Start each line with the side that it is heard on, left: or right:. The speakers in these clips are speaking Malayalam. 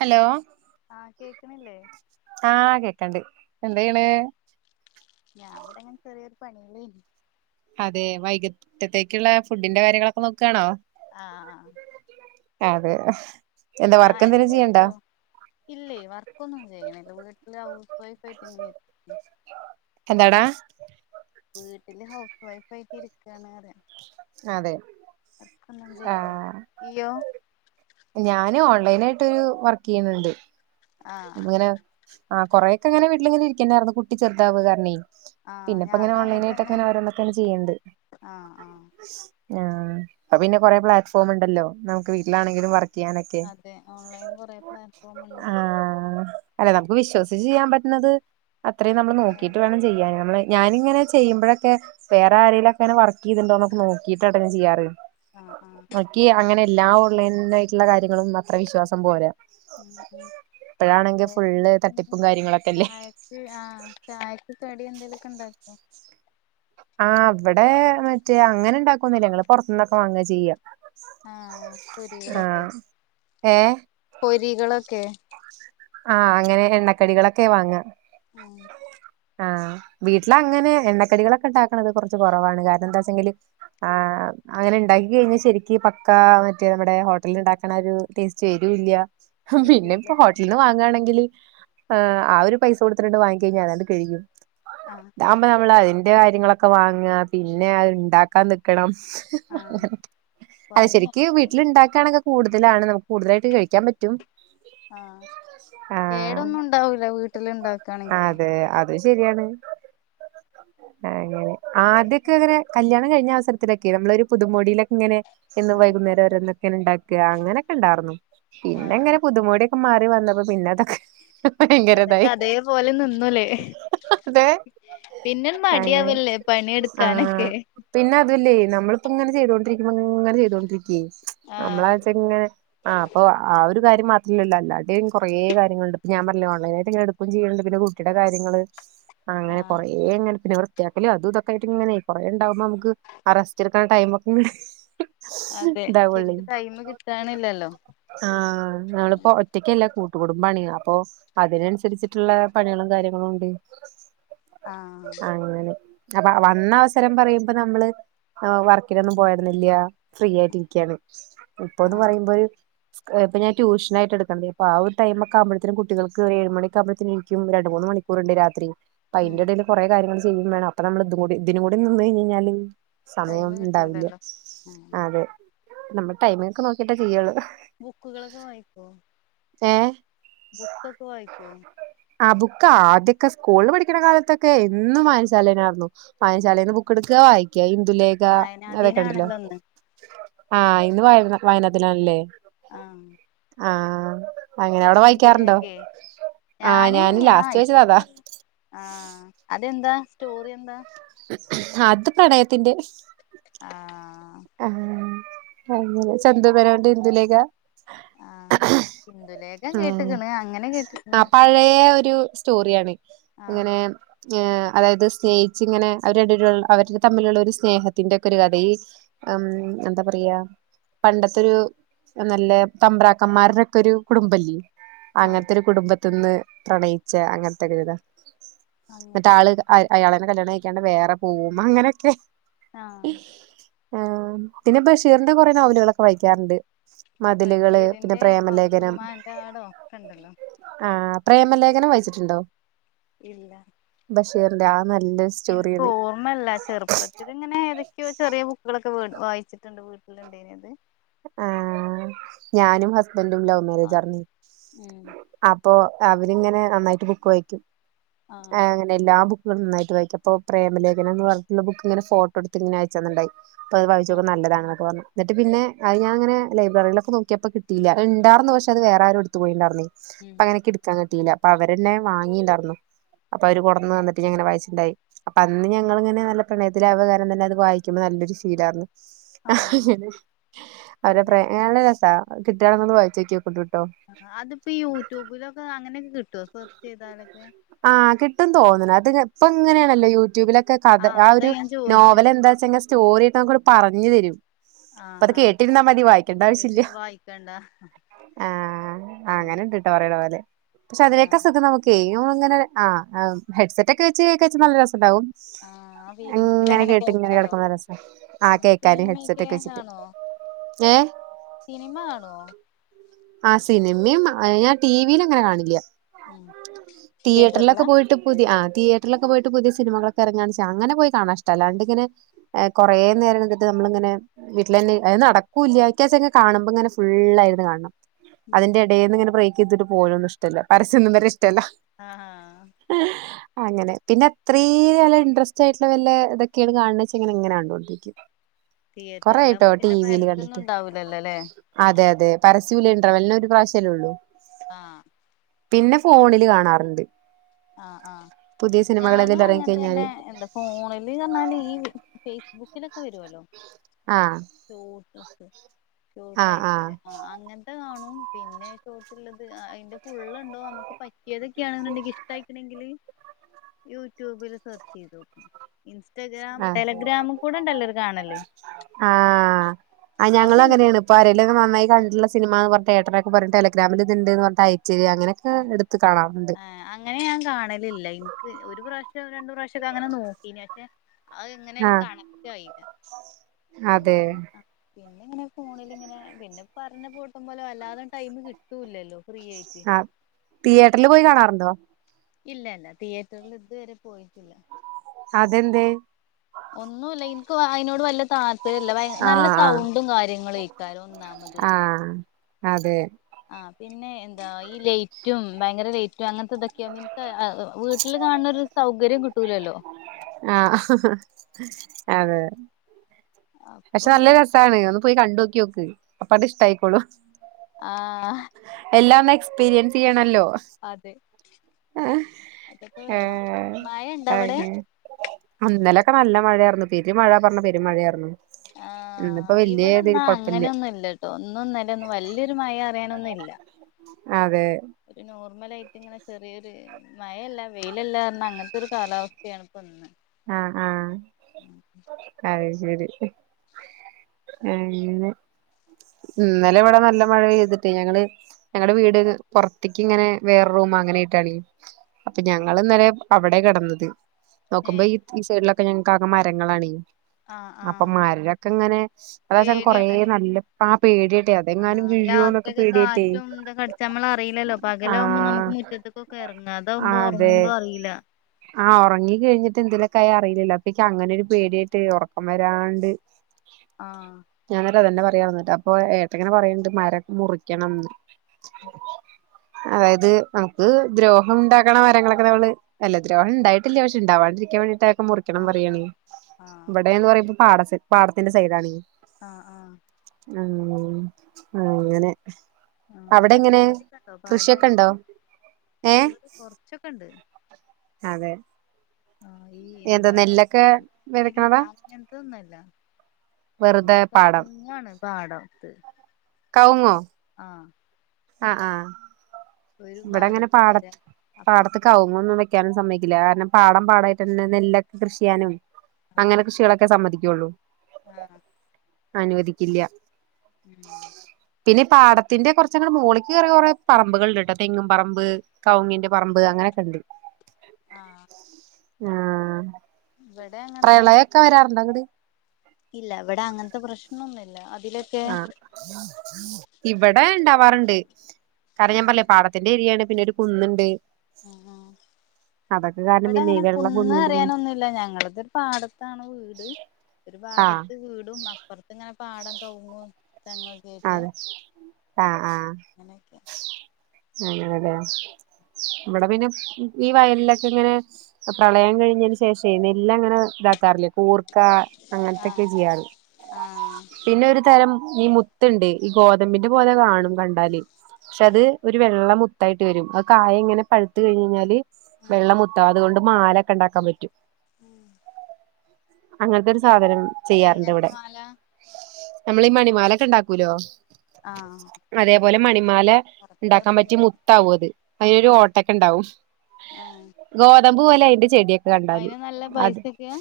right: ഹലോ
left: ആഹ് കേക്കണില്ലേ
right: ആഹ് കേക്കണ്ട് എന്തെയ്യ്ണേ
left: ഞാൻ ഇവിടെങ്ങനെ ചെറിയൊരു പണിയിലെനി
right: അതെ വൈകിട്ടത്തേക്കുള്ള ഫുഡിന്റെ കാര്യങ്ങളൊക്കെ നോക്കാണോ.
left: ആ ആ അ
right: അതെ എന്താ വർക്ക്
left: ചായൊക്കെ
right: എന്തേലും ചെയ്യണ്ടോ
left: കുടിച്ചോ ഇല്ലേ വർക്കൊന്നും ചെയ്യണില്ല വീട്ടിലാവു വൈ ഫൈ [unintelligible]
right: എന്താടാ
left: വീട്ടില് ഹൗസ് വൈഫ് ആയിട്ട് ഇരിക്കാൻ ന്നറിയ
right: അതെ
left: ഇപ്പൊന്നും ചെയ്യണില്ല
right: ആഹ്
left: നീയോ
right: ഞാന് ഓൺലൈൻ ആയിട്ട് ഒരു വർക്ക് ചെയ്യുന്ന്ണ്ട്
left: ആഹ്
right: അപ്പങ്ങനെ ആ കൊറേക്കെ അങ്ങനെ വീട്ടിലിങ്ങെനെ ഇരിക്കെണ്ടയായിരുന്നു കുട്ടി ചെറുതാവ കാരണേ
left: ആഹ്
right: പിന്നെപ്പ ഇങ്ങനെ
left: ഞാനും
right: ഓൺലൈൻ
left: അങ്ങനെ
right: ആയിട്ട്
left: തന്നെ
right: ക്കനെ ഓരോന്നൊക്കെ ചെയ്യണണ്ട്
left: ആഹ് ആഹ്
right: ആ പ്പ പിന്നെ കൊറേ പ്ലാറ്റ്ഫോം ഉണ്ടല്ലോ നമുക്ക് വീട്ടിലാണെങ്കിലും വർക്ക് ചെയ്യാനൊക്കെ
left: അതെ ഓൺലൈൻ കൊറെ പ്ലാറ്റ്ഫോം ഉണ്ട്
right: ആഹ് അല്ല നമുക്ക് വിശ്വസിച്ച് ചെയ്യാൻ പറ്റണത് അത്രയും നമ്മള്
left: ഏഹ്
right: നോക്കിട്ട് വേണം ചെയ്യാന് നമ്മളെ ഞാനിങ്ങനെ ചെയ്യുമ്പഴക്കെ വേറെ ആരെലുംക്കെങ്ങനെ വർ ചെയ്ണ്ടോക്കെ നോക്കിയിട്ട് ട്ടാ ഞാ ചെയ്യാറ്.
left: ആഹ് ആഹ്
right: നക്കി അങ്ങനെ എല്ലാ ഓൺലൈൻ ആയിട്ടുള്ള കാര്യങ്ങളും അത്ര വിശ്വാസം പോരാ.
left: [unintelligible]
right: ഇപ്പോഴാണെങ്കിൽ ഫുളള്
left: വേറെന്തൊക്കെണ്ട്
right: തട്ടിപ്പും കാര്യങ്ങള
left: ചായക്ക് ആ ചായക്ക് കടി എന്തേലുക്കെ ഉണ്ടാക്കോ.
right: ആ വിടെ മറ്റേ അങ്ങനെ ഇണ്ടാക്കു ഒന്നു ഇല്ല ങ്ങൾ പുറത്തന്നൊക്കെ വാങ്ങി ചെയ്യാ
left: ആ കൊരികളൊക്കെ
right: ആഹ് ഏഹ്
left: പൊരികളൊക്കെ
right: ആഹ് അങ്ങനെ എണ്ണക്കടികളൊക്കെയാ വാങ്ങാ
left: [unintelligible]
right: ആഹ് വീട്ടില അങ്ങനെ എണ്ണക്കടികളൊക്കെ ഉണ്ടാക്കണത് കുറച്ച് കുറവാണ് കാരണം എന്താ വച്ചെങ്കില് ആ അങ്ങനെ ഉണ്ടാക്കി കഴിഞ്ഞ ശരിക്ക് പക്കാ മറ്റേ നമ്മുടെ ഹോട്ടലിൽ ഉണ്ടാക്കണ ഒരു ടേസ്റ്റ് വരും [unintelligible] പിന്നെ
left: കിട്ടൂല
right: ഇപ്പ ഒ അങ്ങാണെങ്കില് ആ ഒരു പൈസ കൊടുത്തിട്ടുണ്ട് വാങ്ങിച്ച്ക്കഴിഞ്ഞാൽ അതണ്ട് കഴിഞ്ഞ്.
left: ആഹ്
right: ഇതാകുമ്പോ നമ്മൾ അതിന്റെ കാര്യങ്ങളൊക്കെ വാങ്ങുക പിന്നെ അത് ഇണ്ടാക്കാൻ നിക്കണം.
left: ആഹ്
right: അത് ശരിക്ക്
left: പണിയാണല്ലേ
right: വീട്ടിൽ ഉണ്ടാക്കാണെങ്ക്‌ കൂടുതലാണ് നമുക്ക് കൂടുതലായിട്ട് കഴിക്കാൻ പറ്റും.
left: ആ
right: ആഹ്
left: കേടൊന്നും ഉണ്ടാവൂല വീട്ടില് ഇണ്ടാക്കയാണെങ്കിലേ
right: അതെ അത് ശരിയാണ് ങ്ങനെ
left: അപ്പൊ പിന്നെ
right: ആദ്യത്തെ [unintelligible] കല്യാ ണം കഴിഞ്ഞ അവസരത്തിലൊക്കെ നമ്മള് ഒരു പുതുമൊടിയിലൊക്കെ ഇങ്ങനെ എന്നും
left: ആഹ്
right: വൈകുന്നേരം ഓരോന്നൊക്കെ ഉണ്ടാക്കുക അങ്ങനെയൊക്കെ ഉണ്ടായിരുന്നു പിന്നെ
left: ആഹ്
right: അങ്ങനെ പുതുമോടിയൊക്കെ മാറ് പിന്നതൊക്കെ
left: അതൊക്കെ
right: ഭയങ്കരതായി
left: അതേപോലെ നിന്നൂലേ
right: അതെ
left: പിന്നെ
right: അ [unintelligible]
left: മടിയാവല്ലേ
right: ആ
left: പണിയെടുക്കാനൊക്കെ
right: പിന്നെ അതില്ലേ നമ്മളിപ്പോ ഇങ്ങനെ ചെയ്തോണ്ടിരിക്കുമ്പം ഇങ്ങനെ ചെയ്തോണ്ടിരിക്കേ
left: ആഹ്
right: നമ്മളാച്ച ഇങ്ങനെ ആ അപ്പൊ ആ ഒരു കാര്യം മാത്രമല്ല അല്ലാ ഇ കുറേ കാര്യങ്ങളുണ്ട് ഞാൻ പറഞ്ഞില്ലേ ഓൺലൈനായിട്ട് [unintelligible] ചെയ്യുന്നുണ്ട് പിന്നെ കുട്ടീടെ കാര്യങ്ങള് അങ്ങനെ
left: ആഹ്
right: കൊറേ അങ്ങനെ തെ നിവർ വൃത്തിയാക്കലും അതും ഇതൊക്കെ ആയിട്ട് ഇങ്ങനെ കുറേ ഉണ്ടാവുമ്പോ നമക്ക് അ റെസ്റ്റ്ടുക്കാൻ ടൈമ് ഒക്കെ
left: അതെ
right: എതാ പള്ളി
left: ശരിക്ക് ടൈം കിട്ടാണില്ലല്ലോ
right: ആ നളപ്പോ ഒ ല്ല കൂട്ടു കൂടുംബാണി അപ്പൊ അതിനനുസരിച്ചിട്ടുള്ള പണികളും കാര്യങ്ങളും ഉണ്ട്.
left: ആ
right: അപ്പ വന്ന അവസരം പറയുമ്പോ നമ്മള് ആ വർക്കില് ഒന്നും പോയിരുന്നില്ല ഫ്രീ ആയിട്ടിരിക്കയാണ്. ഇപ്പൊ എന്ന്
left: ആഹ്
right: പറയുമ്പോ ഒരു ഇപ്പൊ ഞാൻ ട്യൂഷനായിയിട്ട് എടുക്ക അപ്പൊ ആ ഒരുടൈം ഒക്കെുമ്പഴനും കുട്ടികൾക്ക് ഒരുഏഴ മണിക്ക ആുമ്പഴത്തുംനരിക്കും രണ്ട് മൂന്ന് മണിക്കൂർുണ്ട് രാത്രി അപ്പ
left: ഉം
right: അതിന്റെടയിയില് കുറ കാര്യങ്ങൾ ചെയ്യും വേണം അപ്പ നമ്മ ഇ കൂ ഇതിന കൂടിന്ന് കഴിഞ്ഞാല് സമയം
left: ടൈമ്
right: ഉണ്ടാവില്ല
left: കിട്ടൂലല്ലോ ആഹ്
right: അതെ നമ്മൾ ടൈമ ഒക്കെ നോക്കിട്ടേ ചെയ്യുള്ളൂ
left: ബുക്കുകളൊക്കെ വാായിക്കോ
right: ഏ ആബുക്ക് ആദ്യൊക്കെ സ്കൂളിൽ പഠിക്കണ കാലത്തൊക്കെ എും വായനശാലയിൽ ആയിരുന്നു
left: ഉം
right: വായനശാലിയിൽ നിന്ന് ബുക്ക് എടുക്ക വായിക്കാ ഇന്ദുലേഖ
left: വായനാ
right: അതൊക്കെ ഉണ്ടല്ലോ
left: ദിനാണല്ലോ ഇന്ന്
right: ആഹ ഇന്ന് വായനദിനം ആണല്ലേ
left: ആഹ
right: ആഹ ഇങ്ങനെ എവിടെ വായിക്കാറുണ്ടോ ആഹ്
left: ഞാന് ആഹ
right: ലാസ്റ്റ് വായിച്ചത് അതാ
left: ഇപ്പൊറഞ്ഞു ആഹ അതെന്താ സ്റ്റോറി എന്താ
right: അത് പ്രണയത്തിന്റെ
left: ആഹ
right: ആ അ സന്തൂ പനണ്ട് ഇന്ദലേഖ
left: ആഹ് ഇന്ദുലേഖ
right: ഉ
left: കേട്ട്ക്ക്ണ് അങ്ങനെ കേട്ട്ക്ക്ണ്
right: ആ
left: പക്ഷെ
right: പഴയ ഒരു സ്റ്റോറിയാണ്
left: ആഹ്
right: അങ്ങനെ ഏ അതായത് സ്നേഹിച്ച് ഇങ്ങനെ അവര് രണ്ടരു അവരുടെ തമ്മിലുള്ള ഒരു സ്നേഹത്തിറെ ഒക്കെ ഒരു കഥ ഈ ഉം എന്താ പറയാ പണ്ടത്തെൊരു നല്ല തമ്പ്രാക്കന്മാരുടെൊക്കെ ഒരു കുടുംബല്ല
left: ആഹ്
right: അങ്ങനത്തെ ഒരു കുടുംബത്തി നിന്ന് പ്രണയിച്ച അങ്ങനത്തെ കതാ മറ്റ
left: അങ്ങനത്തൊരു
right: ആള്
left: കഥ
right: അയാളെ കല്യാണം കഴിക്കാണ്ട് വേറെ പോ്പ അങ്ങനെയൊക്കെ
left: ആഹ
right: ആ പിന്നെ ബഷീറിന്റെ കുറെ നോവലുകളൊക്കെ വായിക്കാറുണ്ട് മതിലുകള് പിന്നെ
left: ബഷീറിന്റെ
right: പ്രേമലേഖനം
left: പാാക്കുമ്മാന്റെ ആട ഒക്കെ ഇണ്ടല്ലോ
right: ആ പ്രേമലേഖനം വഹിച്ചിട്ടുണ്ടോ
left: ഇല്ല
right: ആ നല്ലൊരു
left: എനിക്ക്
right: സ്റ്റോറിയാണ്
left: ഓർമ്മല്ല ചെറുപ്പത്തിൽ ഇങ്ങനെ ഏതൊക്കെയോ ചെറിയ ബുക്കൾൊ ഒ വായിച്ചിട്ടുണ്ട് വീട്ടിലുണ്ടത്
right: ആഹ ഞാനും ബൻറും ലവ്
left: ആഹ്
right: മേജ്ണി
left: ഉം
right: അപ്പൊ അവരിങ്ങനെ നന്നായിട്ട് ബുക്ക് വായിിക്കും ആ
left: ആഹ്
right: അങ്ങനെയല്ലാ ഇ നന്നായിട്ട് വായിക്ക അപ്പൊ പ്രേമലേഖന എന്ന് പറഞ്ഞട്ടുള്ള ബുക്ക് ഇങ്ങനെ ഫോട്ടോ എടുത്ത് ഇങ്ങനെ അയച്ചാന്നുണ്ടായി അപ്പ അത്
left: ആഹ്
right: വവിച്ചോക്കെ നല്ലതണെന്നക്കെ പറഞ്ഞു എന്നിട്ട് പിന്നെ ഞാ അങ്ങനെൈ്രറിയിലൊക്കെ നോക്കിയപ്പോ കിട്ടയില്ല അത്ണ്ടന്നന്ന് പക്ഷ അത് വേറെ ആരുംടുത്ത് പോയിുണ്ടായിന്നേ
left: ഉം
right: അപ്പ അങ്ങനെക്കെ എടുക്കാൻ കിട്ടിയില്ല അപ്പൊ അവരന്നെ വാങ്ങിണ്ടായിർന്നു അപ്പ അവര് കൊടന്ന് വന്നിട്ട് അങ്ങനെ പയസുണ്ടായി അൊ അന്ന് ഞങ്ങിങ്ങനെ നല്ല പ്രണയത്തില അവകാരം നല്ല അത് വായിക്ക്പോ നല്ലൊരു ശടന്ന് ആ
left: ആഹ്
right: അവരെ
left: അങ്ങനെ
right: പ്രള രസ കിട്ടണംെന്ന വായിച്ചേക്ക കൊണ്ട
left: ആ അതിപ്പോ യൂട്യൂബിലൊക്കെ അങ്ങനെയക്കെ കിട്ടുവോ സെർച്ച് ചെയ്താലൊക്കെ
right: ും തോന്നുന്നത് അത് ഇപ്പൊ എങ്ങനെയാണല്ലോ യൂട്യൂബിലൊക്കെ കഥ
left: ആഹ്
right: ആ
left: അതാ
right: ഒരു
left: ഞാൻ
right: നോവൽ
left: ചോദിച്ചത്
right: എന്താ വെച്ച സ്റ്റോറി നമൂടി പറഞ്ഞു തരും അപ്പൊ
left: ആഹ്
right: അത്
left: ആഹ്
right: കേട്ടിട്ട് നമ്മ മതി വായിക്കേണ്ട ആവശ്യമില്ല
left: കേട്ട് വായിക്കണ്ട
right: ആഹ
left: ആഹ്
right: അങ്ങനെണ്ട്ട്ടോ പറയണ പോലെ പക്ഷെ
left: ആഹ്
right: അതിന ൊക്കെ നമുക്ക്ങ്ങനെ ആ ഹെ്െ ഒക്കെ വെച്ച് ക നല്ല രസംണ്ടാവും
left: ആഹ് ആ
right: അങ്ങനെ
left: ഫീലിംഗ്സിലങ്ങനെ
right: കേട്ട് ഇങ്ങനെ
left: കേൾക്കാലോ
right: കിടക്കുന്ന രസ ആ കേക്കാന ഹെഡ്സെറ്റ് ഒക്കെ വെച്ചിട്ട് ഏഹ്
left: സിനിമയാണോ
right: ആ സിനിമയും ഞാൻ ടി വിൽ അങ്ങനെ കാണില്ല
left: ഉം
right: തിയേറ്ററിലൊക്കെ
left: തിയേറ്ററിലാ
right: പോയിട്ട് പുതിയ ആ തിയേറ്ററൽൊക്കെ െ പോയിട്ട് പുതിയ സിനിമകൊക്കെ ഇറങ്ങാ അങ്ങനെ പോയി കാണാഷ്ടല്ലണ്ടങ്ങെ കൊറെ നേരട്ട നമ്മളിങ്ങനെ വീട്ടിലന്നെ അത് നടക്കൂ ഇല്ലച്ചെ കാണുമ്പോ അങ്ങനെ ഫുള്ളായിയിരുന്നു കാണണം
left: ഉം
right: അതിന്റെ ഇടയിൽന്ന് ഇങ്ങനെ ബ്രേക്ക് ചെയ്തിട്ട് പോയോന്ന ഇ്ടല്ല പരസൊന്നും വരെ ഇഷ്ടമല്ല
left: ആഹ് ആഹ്
right: അങ്ങനെ പിന്നെ അത്ര
left: തി
right: നല്ല ഇൻട്രസ്റ്റ് ആയിട്ടുള്ള വല്ല ഇതൊക്കെയാണ് കാണ വെച്ചങ്ങനെ എങ്ങനെ കണ്ടോൊണ്ടിരിക്കും കൊറൊയിട്ടോ
left: തിയേറ്ററിലാവുമ്പോ
right: ടി
left: പിന്നെ പര
right: വിൽ
left: തൊന്നും
right: കണ്ടിട്ട്
left: ഉണ്ടാവൂലല്ലോല്ലേ
right: അതെ അതെ പരസ്യ ത്രവലിനെ ഒരു പ്രാവശ്യമേ ഉള്ളൂ
left: ആഹ
right: പിന്നെ ഫോണില് കാണാറുണ്ട്
left: ആഹ് ആഹ്
right: പുതിയ സിനിമകൾ
left: ഞാനും
right: ഏതേലും ഇറങ്ങി
left: അങ്ങനെ
right: കഴിഞ്ഞാല്
left: തന്നെ എന്താ ഫോണില് പറഞ്ഞാല് ഈ- ബുക്കിലൊക്കെ വരുവല്ലോ
right: ആഹ്
left: ായിട്ട [unintelligible] ആ അങ്ങനത്തെ കാണും പിന്നെ ഷോർട് ഉള്ളത് അതിന്റെ പിന്നെ ഫുള്ള് ഉണ്ടോ നമുക്ക് പറ്റിയതൊക്കെയാണെന്നുണ്ടെങ്കി ഇഷ്ടം ല് യൂട്യൂബില് സെർച്ച് ചെയ്ത് നോക്കും ഇൻസ്റ്റഗ്രാം
right: ആ
left: ടെലഗ്രാമും കൂടെ ഉണ്ടല്ലോര് കാണല്
right: ആഹ് ആ ഞങ്ങള
left: അതെനിക്ക്
right: അങ്ങനെയാണ് ഇപ്പ അരലെ നന്നായി കണ്ടിട്ടുള്ള സിനമന്ന് പറഞ്ഞ് തിതിറ്റർ ഒകെ ടെലഗ്രാമിൽ ഇതുണ്ട്ന്ന് പറഞ്ഞ് അ
left: ആ അങ്ങനെ ഞാൻ കാണലില്ല എനിക്ക് ഒരു പ്ര ഒരു പ്രാവശ്യം രണ്ട് പ്രാവശ്യം ഒക്കെ അങ്ങനെ നോക്കി ഞാൻ പിന്നെ അത് എങ്ങനെലും
right: ആഹ്
left: കണക്റ്റ് ആയില്ല
right: അതെ
left: പിന്നെ ആഹ് പിന്നെ ഇങ്ങനെ ഫോണിലിങ്ങനെ പിന്നെ പറഞ്ഞ പോട്ടം പോലെ അല്ലാതെ ടൈം കിട്ടൂല്ലല്ലോ ഫ്രീ ആയിട്ട്
right: തിയേറ്ററില് പോയി കാണാറുണ്ടോ
left: ഇല്ല ഇല്ല തിയേറ്ററിൽ ഇതുവരെ പോയിട്ടില്ല
right: അതെന്തേ
left: ഒന്നുല്ല എൻക്ക് അതിനോട് വല്ല ത ഇല്ല നല്ല
right: ആഹ് ആഹ്
left: സൗണ്ടും കാര്യങ്ങളും ഇയ്ക്കാലും ഒന്നാമത്
right: ആഹ് അതെ
left: ആ പിന്നെ എന്താ ഈ ലേറ്റും ഭയങ്കര ലേറ്റും അങ്ങനത്തെ ഇതൊക്കെ വീട്ടില് കാണുന്നരു സൗകര്യം കിട്ടൂലല്ലോ
right: ആഹ് അതെ
left: അപ്പൊ
right: പക്ഷെ നല്ല
left: ഇങ്ങനെ
right: രസാണ് പോയി കണ്ടോക്കി നോക്ക് അപ്പ അത് ഇഷ്ടായിക്കോളും
left: ആഹ്
right: എല്ലാം ഒന്ന് എക്സ്പീരിയൻസ് ചെയ്യണല്ലോ
left: അതെ അതൊക്കെ വേണം മഴ ഇണ്ടോ
right: ആഹ്
left: അവിടെ
right: ഇന്നലൊക്കെ നല്ല മഴായിരുന്നു പെരു മഴ പറഞ്ഞ പെരു മഴാരുന്നു
left: ആഹ് ആ ഇവിടന്നാ
right: കൊഴപ്പില്ല
left: അങ്ങനെയൊന്നും ഇല്ലട്ടോ ഇന്നിന്നൊലയും വല്യൊരു മഴ അറിയാനൊന്നുല്ല
right: അതെ
left: നോർമലായിട്ട് ഇങ്ങനെ ചെറിയൊരു മയല്ല വെയിലല്ല കാര അങ്ങനത്തെ ഒരു കാലാവസ്ഥയാണ് ഇപ്പൊ ഇന്ന്
right: ആഹ് ആഹ് അത് ശരി- അങ്ങ്നെ - ഇന്നലെ ഇവിടെ നല്ല മഴ പെയ്തിട്ട് ഞങ്ങള് ഞങ്ങളടെ വീട് പുറത്തേക്ക് ഇങ്ങനെ വേറു മഅങ്ങനെയിട്ടാണ് അപ്പൊ ഞങ്ങള് ഇന്നലെ അവിടെ കെടന്നത്- നക്ക്പോ
left: ഏഹ്
right: ഈസൈഡിലക്കെ ഞങ്ങക്കകെ മരങ്ങളണെ-
left: ആഹ്
right: അപ്പൊ
left: ആഹ്
right: മരൊക്കെ ഇങ്ങനെ അതാച്ച കൊറേ
left: പേടിയാണല്ലോ
right: നല്ല ആ പേടിയട്ടെ അതെങ്ങാനും വീ
left: രാത്രി ഒക്കെ കാറ്റും എന്താ കടിച്ചാ നമ്മളറില്ലല്ലോ
right: ആ
left: പകലാവുമ്പോ നമുക്ക് മുറ്റത്തക്കൊക്കെ ഇറങ്ങാംഅതാവുമ്പോ- ഒറങ്ങുമ്പം അറീല്ല-
right: ആഹ് ഒറങ്ങി കഴിഞ്ഞിട്ട് എന്ത്ലൊക്കെ ആയ അറിയില്ലല്ല അപ്പേക്ക് അങ്ങനെ ഒരു പേടിയായിട്ട് ഒറക്കം വരാണ്ട്-
left: ആഹ്
right: ഞാനതാ അതന്നെ പറ ന്നിട്ട് അപ്പൊ ഏത്തെങ്ങനെ പറയണ്ട് മരം മുറിക്കണംന്ന്- അതായത് നമുക്ക് ദ്രോഹം ഉണ്ടാക്കണ മരങ്ങളൊക്കെ നമ്മള് അല്ല ദ്രോഹം ഉണ്ടായിട്ടില്ല പക്ഷെ ഉണ്ടാവാണ്ടിരിക്ക ക്കാൻ വേണ്ടീട്ടാരിക്കും മുറിക്കണം
left: ആഹ്
right: പറയണെ.
left: ആഹ് ആഹ്
right: ഇവിടെ എന്ന് പറയുമ്പം പാട സെ പാടത്തിന്റെ സൈഡാണെ.
left: ആഹ് ആഹ് -
right: ഉം അങ്ങനെ-
left: ആഹ്
right: അവിടെ എങ്ങനെ
left: പച്ചക്കറി ക്കെണ്ടോ
right: കൃഷിയൊക്കെ ഉണ്ടോ
left: പാടായോണ്ട്
right: ഏ
left: ഇവിടെ കൊറച്ചൊക്കെ ഉണ്ട്-
right: അതെ-
left: ആഹ് ഈ
right: എന്താ
left: ഇന്താ
right: നെല്ലൊക്കെ വിതക്കണതാ
left: ഇല്ലങ്ങ എന്തൊന്നല്ല-
right: വെറുതെ
left: കവുങ്ങാണ് പാടത്ത്
right: കൗങ്ങോ
left: ആ
right: ആ ആ ഇവിടെ അങ്ങനെ
left: ഭാഗത്ത് പെര
right: പാടത്ത്
left: അപ്പർ
right: പാടത്ത് കവുങ്ങ് ഒന്നും വെക്കാനും സമ്മതി കാരണം പാടം പാടമായിട്ട് തന്നെ നെല്ലൊക്കെ കൃഷി ചെയ്യാനും അങ്ങനെ കൃഷികളൊക്കെ സമ്മതിക്കൊള്ളൂ
left: ആ
right: അനുവദിക്കില്ല
left: ഉം
right: പിന്നെ പാടത്തിന്റെ കുറച്ചങ്ങോട് മോളി കേറി കൊറെ പറമ്പുകളുണ്ട് തെങ്ങും പറമ്പ് കവുങ്ങിന്റെ പറമ്പ് അങ്ങനൊക്കെ ഉണ്ട്
left: ആ
right: ആ
left: അങ്ങൻത്തന്നെ
right: പ്രളയൊക്കെ വരാറുണ്ട് അങ്ങോട്ട്
left: ഇല്ല ഇവിടെ അങ്ങനത്തെ പ്രശ്നൊന്നുമില്ല
right: ആ ഇവിടെ ഉണ്ടാവാറുണ്ട് കാരണം ഞാൻ
left: ആഹ്
right: പറഞ്ഞില്ലേ പാടത്തിന്റെ ഏരിയാണ് പിന്നെ ഒരു കുന്നുണ്ട്
left: ആഹ്
right: അതൊക്കെ കാരണം
left: ഇവിടെ
right: പിന്നെ
left: അങ്ങനെ
right: വെള്ളം
left: കുന്ന്
right: കുന്നിന്റെ മു
left: അറിയാനൊന്നുമല്ല ഞങ്ങളതൊരു പാടത്താണ് വീട് ഒരു
right: ആഹ്
left: ഭാഗത്ത് വീടും അപ്പുറത്ത് ഇങ്ങനെ പാടം കവങ്ങും ഒ
right: അതെ ആ ആ
left: അങ്ങനെയൊക്കെ
right: അങ്ങനല്ലെ നമ്മടെ പിന്നെ ഈ വയലിലൊക്കെ അങ്ങനെ പ്രളയം കഴിഞ്ഞതിന് ശേഷേ നെല്ല് അങ്ങനെ ഇതാക്കാറില്ല. കൂർക്ക അങ്ങനത്തൊക്കെ
left: ആഹ്
right: ചെയ്യാറ്
left: ആഹ്
right: പിന്നെ ഒരു തരം ഈ മു ത്തുണ്ട് ഈ ഗോതമ്പിന്റെ പോലെ കാണും കണ്ടാല് പക്ഷെ അത്
left: ആഹ്
right: ഒരു വെള്ള മുത് മുത്തായിട്ട് വരും കായ ഇങ്ങനെ പഴുത്തു കഴിഞ്ഞാല്
left: ആഹ്
right: വെള്ളം മുത്താ അതുകൊണ്ട് മാലക്കെ ഉണ്ടാക്കാൻ പറ്റും
left: ഉം
right: അങ്ങനത്തെ ഒരു സാധനം ചെയ്യാറുണ്ട്
left: എങ്ങനത്തെ
right: ഇവിടെ.
left: മാല
right: നമ്മൾ ഈ മണിമാലയൊക്കെ ഉണ്ടാക്കൂലോ
left: ആ
right: അതേപോലെ മണിമാല ഉണ്ടാക്കാൻ പറ്റിയ മുത്താവും അത് അതിനൊരു
left: ആഹ്
right: ഓട്ടക്കെ ഉണ്ടാവും
left: ആഹ്
right: ഗോതമ്പ് പോലെയാ അയിന്റെ ചെടിയൊക്കെ കണ്ടാല്
left: അയിന് നല്ല
right: അത്
left: പൈസൊക്കെയാ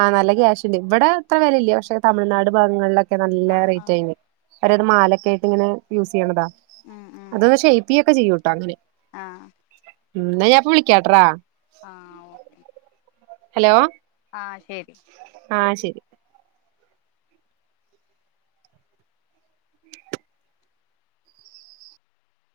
right: ആ നല്ലക്യാഷ് ഉണ്ട് ഇവിടെ ഇത്ര വിലയില്ല പക്ഷെ തമിഴ്നാട് ഭാഗങ്ങളിലൊക്കെ നല്ല
left: ആഹ് ആഹ്
right: റേറ്റായിന്. അവരത് മാലക്ക ആയിട്ട് ഇങ്ങനെ യൂസ് ചെയ്യണതാ. അതൊന്ന് ഷേപ്പ് ചെയ്യൊക്കെ ചെയ്യൂട്ടോ അങ്ങനെ
left: ആ
right: ഉം. എന്നാ ഞാൻ ഇപ്പം വിളിക്കാട്രാ
left: ആ ഓക്കെ
right: ഹലോ
left: ആ ശരി
right: ആ ശരി